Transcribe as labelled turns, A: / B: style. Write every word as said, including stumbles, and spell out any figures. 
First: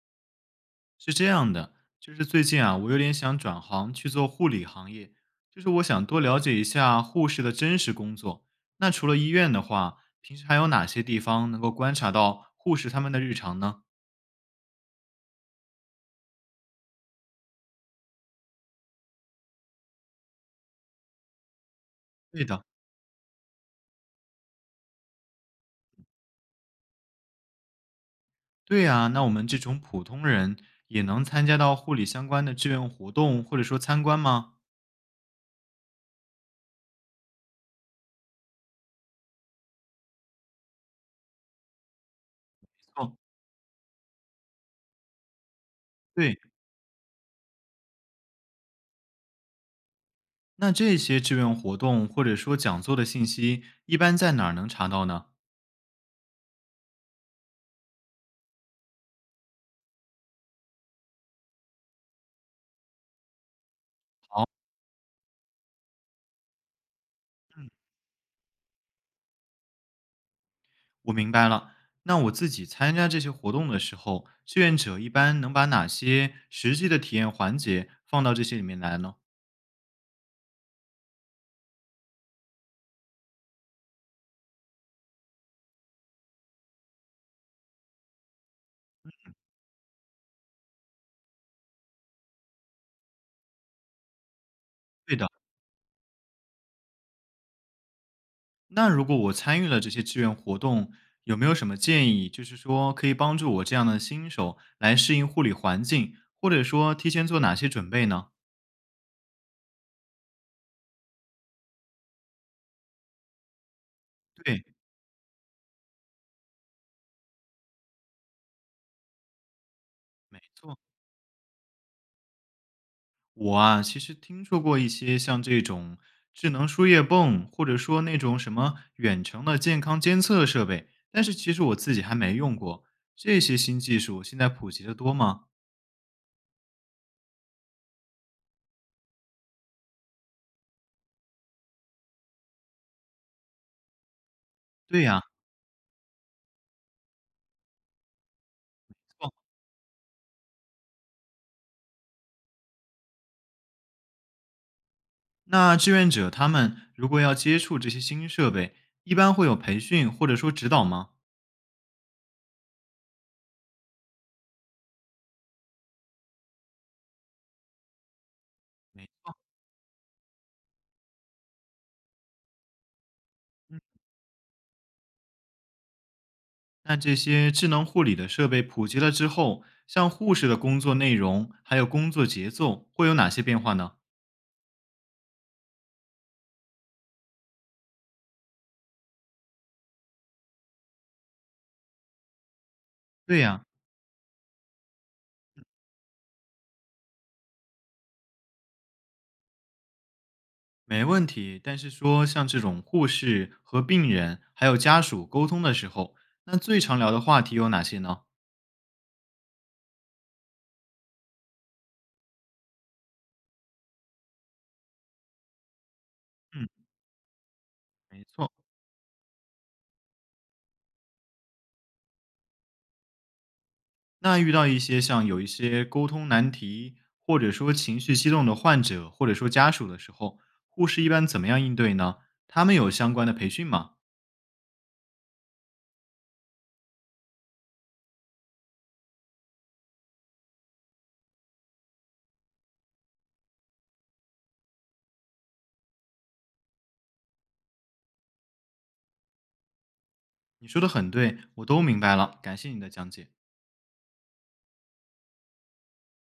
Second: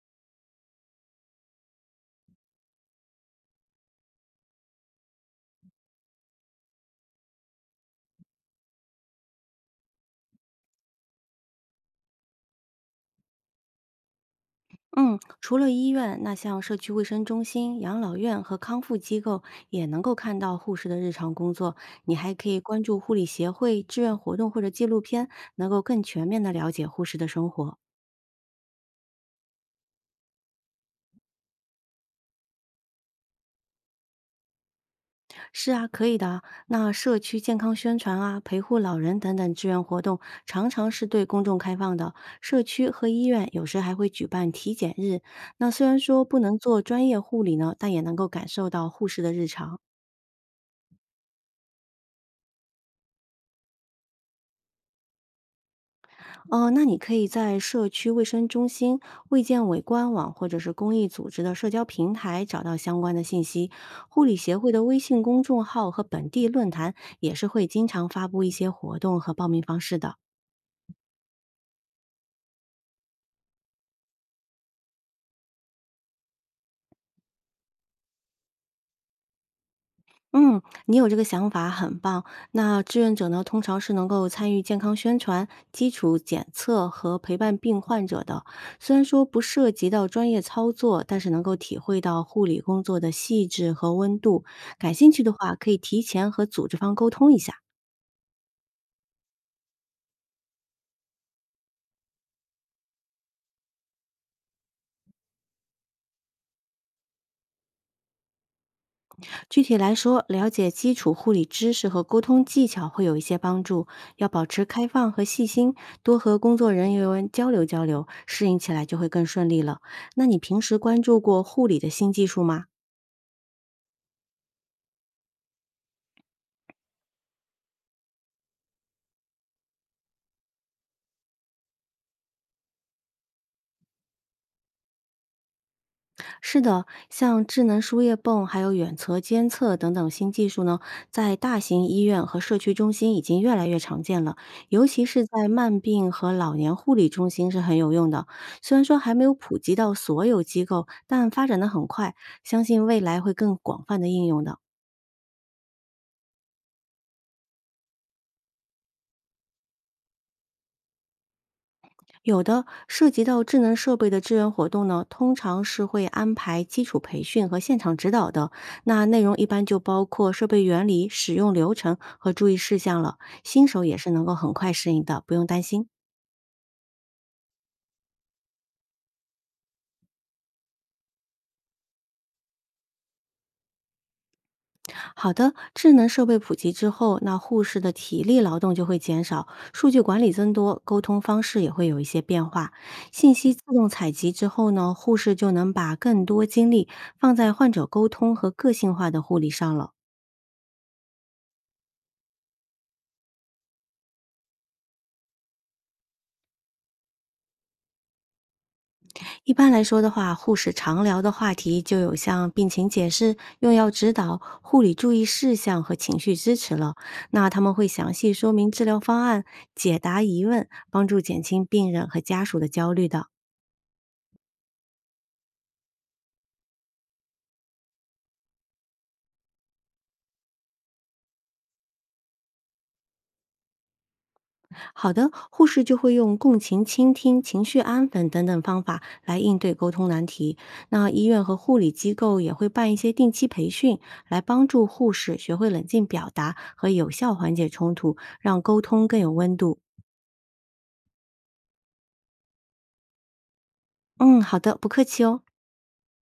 A: 是这样的，就是最近啊，我有点想转行去做护理行业，就是我想多了解一下护士的真实工作。那除了医院的话，平时还有哪些地方能够观察到护士他们的日常呢？
B: 嗯，除了医院，那像社区卫生中心、养老院和康复机构也能够看到护士的日常工作。你还
A: 对
B: 可以
A: 的。
B: 关注护理协会、志愿活动或者纪录片，能够更全面的了解护士的生活。
A: 对呀、那我们这种普通人也能参加到护理相关的志愿活动或者说参观吗？
B: 是啊，可以的啊那社区健康宣传啊、陪护老人等等志愿活动，常常是对公众开放的。社区和
A: 哦。
B: 医院有时还会举办体检日。那虽然说不
A: 对。
B: 能做专业护理呢，但也能够感受到护士的日常。
A: 那这些志愿活动或者说讲座的信息，一般在哪儿能查到呢？
B: 哦，那你可以在社区卫生中心、卫健委官网或者是公益组织的社交平台找到相关的信息。护理协会的微信公众号和本地论坛也是会经常发布一些活动和报名方式的。
A: 我明白了。那我自己参加这些活动的时候，志愿者一般能把哪些实际的体验环节放到这些里面来呢？
B: 嗯，你有这个想法很棒。那志愿者呢，通常是能够参与健康宣传、基础检测和陪伴病患者的。虽然说不涉及到专业操作，但是能够体会到护理工作的细致和温度。感兴
A: 对
B: 趣
A: 的。
B: 的话，可以提前和组织方沟通一下。
A: 那如果我参与了这些志愿活动，有没有什么建议，就是说可以帮助我这样的新手来适应护理环境，或者说提前做哪些准备呢？
B: 具体来说，了解基础护理知识和沟通技巧会有一些帮助。要保
A: 对。
B: 持开放和细心，多和工作人员交流交流，适应起来就会更顺利了。那你平时关注过护理的新技术吗？
A: 我啊，其实听说过一些像这种智能输液泵，或者说那种什么远程的健康监测设备，但是其实我自己还没用过。这些新技术现在普及的多吗？
B: 是的，像智能输液泵还有远测监测等等新技术呢，在大型医院和社区中心已经越来越常见了，尤
A: 对
B: 其
A: 呀。
B: 是在慢病和老年护理中心是很有用的。虽然说还没有普及到所有机构，但发展的很快，相信未来会更广泛的应用的。
A: 那志愿者他们如果要接触这些新设备，一般会有培训或者说指导吗？
B: 有的涉及到智能设备的志愿活动呢，通常是会安排基础培训和现场指导的。那
A: 没。
B: 内容一般就包括设备原理、使用流程和注意事项了。新手也是能够很快适应的，不用担心。
A: 那这些智能护理的设备普及了之后，像护士的工作内容还有工作节奏会有哪些变化呢？
B: 好的，智能设备普及之后，那护士的体力劳动就会减少，数据管理增多，沟通方式也会有一些变化。信
A: 对
B: 息自
A: 呀、
B: 动采集之后呢，护士就能把更多精力放在患者沟通和个性化的护理上了。
A: 没问题，但是说像这种护士和病人还有家属沟通的时候，那最常聊的话题有哪些呢？
B: 一般来说的话，护士常聊的话题就有像病情解释、用药指导、护理注意事项和情绪支
A: 嗯。
B: 持了。那他们会详
A: 没
B: 细说
A: 错。
B: 明治疗方案，解答疑问，帮助减轻病人和家属的焦虑的。
A: 那遇到一些像有一些沟通难题，或者说情绪激动的患者，或者说家属的时候，护士一般怎么样应对呢？他们有相关的培训吗？
B: 好的，护士就会用共情、倾听、情绪安抚等等方法来应对沟通难题。那医院和护理机构也会办一些定期培训，来帮助护士学会冷静表达和有效缓解冲突，让沟通更有温度。
A: 你说的很对，我都明白了，感谢你的讲解。
B: 嗯，好的，不客气哦。